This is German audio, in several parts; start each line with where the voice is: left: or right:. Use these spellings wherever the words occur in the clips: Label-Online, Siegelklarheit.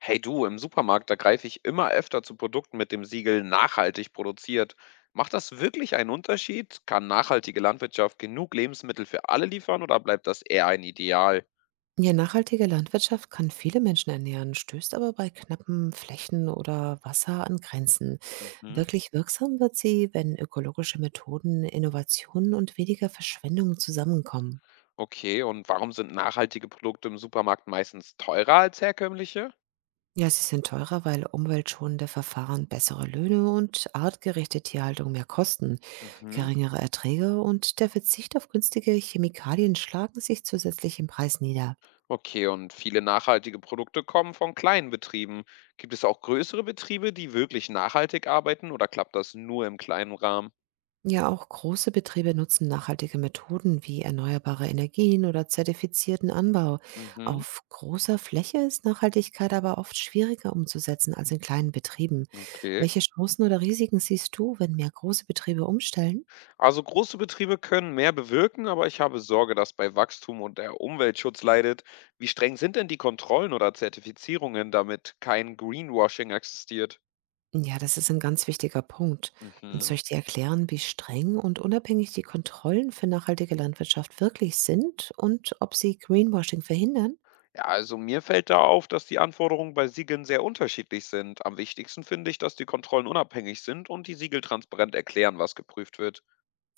left: Hey du, im Supermarkt, da greife ich immer öfter zu Produkten mit dem Siegel nachhaltig produziert. Macht das wirklich einen Unterschied? Kann nachhaltige Landwirtschaft genug Lebensmittel für alle liefern oder bleibt das eher ein Ideal?
right: Ja, nachhaltige Landwirtschaft kann viele Menschen ernähren, stößt aber bei knappen Flächen oder Wasser an Grenzen.
left: Mhm.
right: Wirklich wirksam wird sie, wenn ökologische Methoden, Innovationen und weniger Verschwendung zusammenkommen.
left: Okay, und warum sind nachhaltige Produkte im Supermarkt meistens teurer als herkömmliche?
right: Ja, sie sind teurer, weil umweltschonende Verfahren bessere Löhne und artgerechte Tierhaltung mehr kosten.
left: Mhm.
right: Geringere Erträge und der Verzicht auf günstige Chemikalien schlagen sich zusätzlich im Preis nieder.
left: Okay, und viele nachhaltige Produkte kommen von kleinen Betrieben. Gibt es auch größere Betriebe, die wirklich nachhaltig arbeiten oder klappt das nur im kleinen Rahmen?
right: Ja, auch große Betriebe nutzen nachhaltige Methoden wie erneuerbare Energien oder zertifizierten Anbau.
left: Mhm.
right: Auf großer Fläche ist Nachhaltigkeit aber oft schwieriger umzusetzen als in kleinen Betrieben.
left: Okay.
right: Welche Chancen oder Risiken siehst du, wenn mehr große Betriebe umstellen?
left: Also große Betriebe können mehr bewirken, aber ich habe Sorge, dass bei Wachstum und der Umweltschutz leidet. Wie streng sind denn die Kontrollen oder Zertifizierungen, damit kein Greenwashing existiert?
right: Ja, das ist ein ganz wichtiger Punkt. Und
left: Mhm.
right: soll ich dir erklären, wie streng und unabhängig die Kontrollen für nachhaltige Landwirtschaft wirklich sind und ob sie Greenwashing verhindern?
left: Ja, also mir fällt da auf, dass die Anforderungen bei Siegeln sehr unterschiedlich sind. Am wichtigsten finde ich, dass die Kontrollen unabhängig sind und die Siegel transparent erklären, was geprüft wird.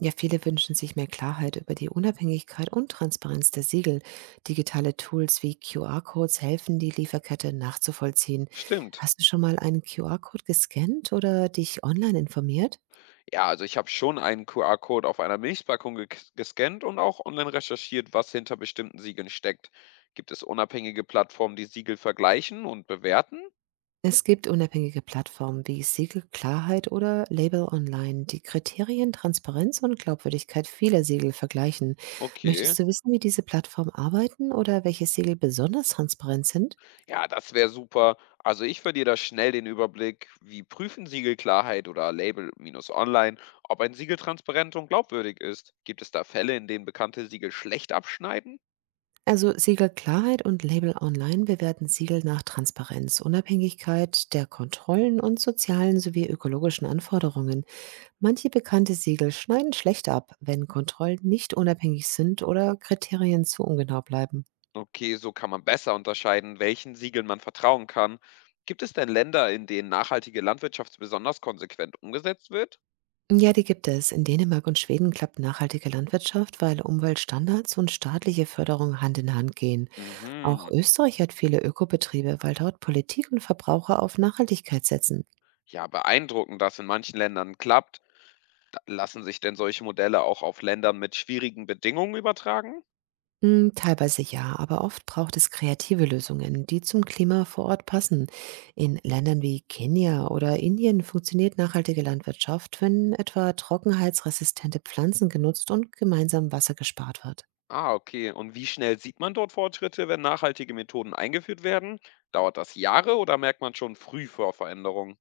right: Ja, viele wünschen sich mehr Klarheit über die Unabhängigkeit und Transparenz der Siegel. Digitale Tools wie QR-Codes helfen, die Lieferkette nachzuvollziehen.
left: Stimmt.
right: Hast du schon mal einen QR-Code gescannt oder dich online informiert?
left: Ja, also ich habe schon einen QR-Code auf einer Milchpackung gescannt und auch online recherchiert, was hinter bestimmten Siegeln steckt. Gibt es unabhängige Plattformen, die Siegel vergleichen und bewerten?
right: Es gibt unabhängige Plattformen wie Siegel Klarheit oder Label Online, die Kriterien Transparenz und Glaubwürdigkeit vieler Siegel vergleichen.
left: Okay.
right: Möchtest du wissen, wie diese Plattformen arbeiten oder welche Siegel besonders transparent sind?
left: Ja, das wäre super. Also ich verliere da schnell den Überblick, wie prüfen Siegelklarheit oder Label-Online, ob ein Siegel transparent und glaubwürdig ist. Gibt es da Fälle, in denen bekannte Siegel schlecht abschneiden?
right: Also Siegel Klarheit und Label Online bewerten Siegel nach Transparenz, Unabhängigkeit der Kontrollen und sozialen sowie ökologischen Anforderungen. Manche bekannte Siegel schneiden schlecht ab, wenn Kontrollen nicht unabhängig sind oder Kriterien zu ungenau bleiben.
left: Okay, so kann man besser unterscheiden, welchen Siegeln man vertrauen kann. Gibt es denn Länder, in denen nachhaltige Landwirtschaft besonders konsequent umgesetzt wird?
right: Ja, die gibt es. In Dänemark und Schweden klappt nachhaltige Landwirtschaft, weil Umweltstandards und staatliche Förderung Hand in Hand gehen. Auch
left: Mhm.
right: Österreich hat viele Ökobetriebe, weil dort Politik und Verbraucher auf Nachhaltigkeit setzen.
left: Ja, beeindruckend, dass in manchen Ländern klappt. Lassen sich denn solche Modelle auch auf Ländern mit schwierigen Bedingungen übertragen?
right: Hm, teilweise ja, aber oft braucht es kreative Lösungen, die zum Klima vor Ort passen. In Ländern wie Kenia oder Indien funktioniert nachhaltige Landwirtschaft, wenn etwa trockenheitsresistente Pflanzen genutzt und gemeinsam Wasser gespart wird.
left: Ah, okay. Und wie schnell sieht man dort Fortschritte, wenn nachhaltige Methoden eingeführt werden? Dauert das Jahre oder merkt man schon früh vor Veränderungen?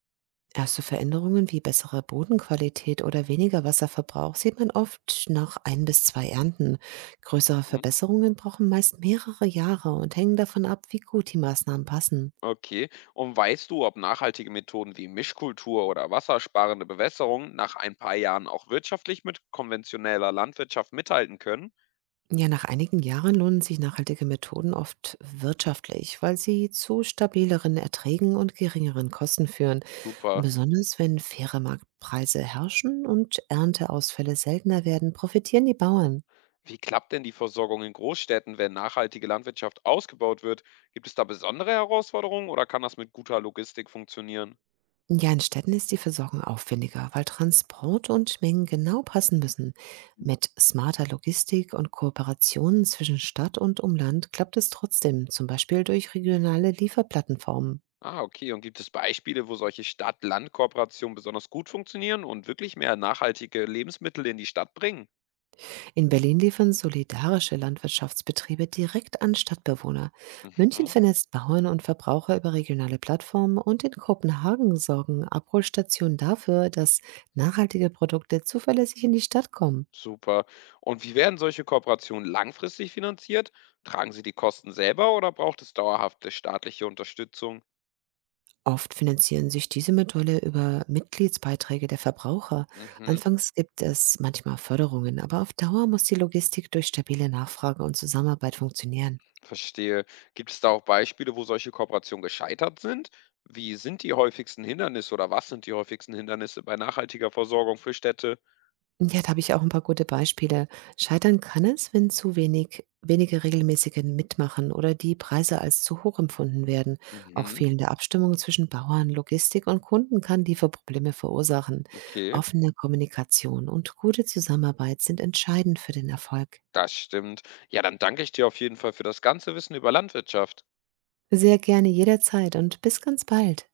right: Erste Veränderungen wie bessere Bodenqualität oder weniger Wasserverbrauch sieht man oft nach ein bis zwei Ernten. Größere
left: Mhm.
right: Verbesserungen brauchen meist mehrere Jahre und hängen davon ab, wie gut die Maßnahmen passen.
left: Okay. Und weißt du, ob nachhaltige Methoden wie Mischkultur oder wassersparende Bewässerung nach ein paar Jahren auch wirtschaftlich mit konventioneller Landwirtschaft mithalten können?
right: Ja, nach einigen Jahren lohnen sich nachhaltige Methoden oft wirtschaftlich, weil sie zu stabileren Erträgen und geringeren Kosten führen,
left: Super.
right: besonders wenn faire Marktpreise herrschen und Ernteausfälle seltener werden, profitieren die Bauern.
left: Wie klappt denn die Versorgung in Großstädten, wenn nachhaltige Landwirtschaft ausgebaut wird? Gibt es da besondere Herausforderungen oder kann das mit guter Logistik funktionieren?
right: Ja, in Städten ist die Versorgung aufwendiger, weil Transport und Mengen genau passen müssen. Mit smarter Logistik und Kooperationen zwischen Stadt und Umland klappt es trotzdem, zum Beispiel durch regionale Lieferplattenformen.
left: Ah, okay. Und gibt es Beispiele, wo solche Stadt-Land-Kooperationen besonders gut funktionieren und wirklich mehr nachhaltige Lebensmittel in die Stadt bringen?
right: In Berlin liefern solidarische Landwirtschaftsbetriebe direkt an Stadtbewohner. München
left: Mhm.
right: vernetzt Bauern und Verbraucher über regionale Plattformen und in Kopenhagen sorgen Abholstationen dafür, dass nachhaltige Produkte zuverlässig in die Stadt kommen.
left: Super. Und wie werden solche Kooperationen langfristig finanziert? Tragen Sie die Kosten selber oder braucht es dauerhafte staatliche Unterstützung?
right: Oft finanzieren sich diese Modelle über Mitgliedsbeiträge der Verbraucher.
left: Mhm,
right: Anfangs gibt es manchmal Förderungen, aber auf Dauer muss die Logistik durch stabile Nachfrage und Zusammenarbeit funktionieren.
left: verstehe. Gibt es da auch Beispiele, wo solche Kooperationen gescheitert sind? Wie sind die häufigsten Hindernisse oder was sind die häufigsten Hindernisse bei nachhaltiger Versorgung für Städte?
right: Ja, da habe ich auch ein paar gute Beispiele. Scheitern kann es, wenn zu wenige regelmäßige mitmachen oder die Preise als zu hoch empfunden werden. Auch
left: Mhm,
right: fehlende Abstimmung zwischen Bauern, Logistik und Kunden kann Lieferprobleme verursachen.
left: okay,
right: Offene Kommunikation und gute Zusammenarbeit sind entscheidend für den Erfolg.
left: das stimmt. Ja, dann danke ich dir auf jeden Fall für das ganze Wissen über Landwirtschaft.
right: Sehr gerne jederzeit und bis ganz bald.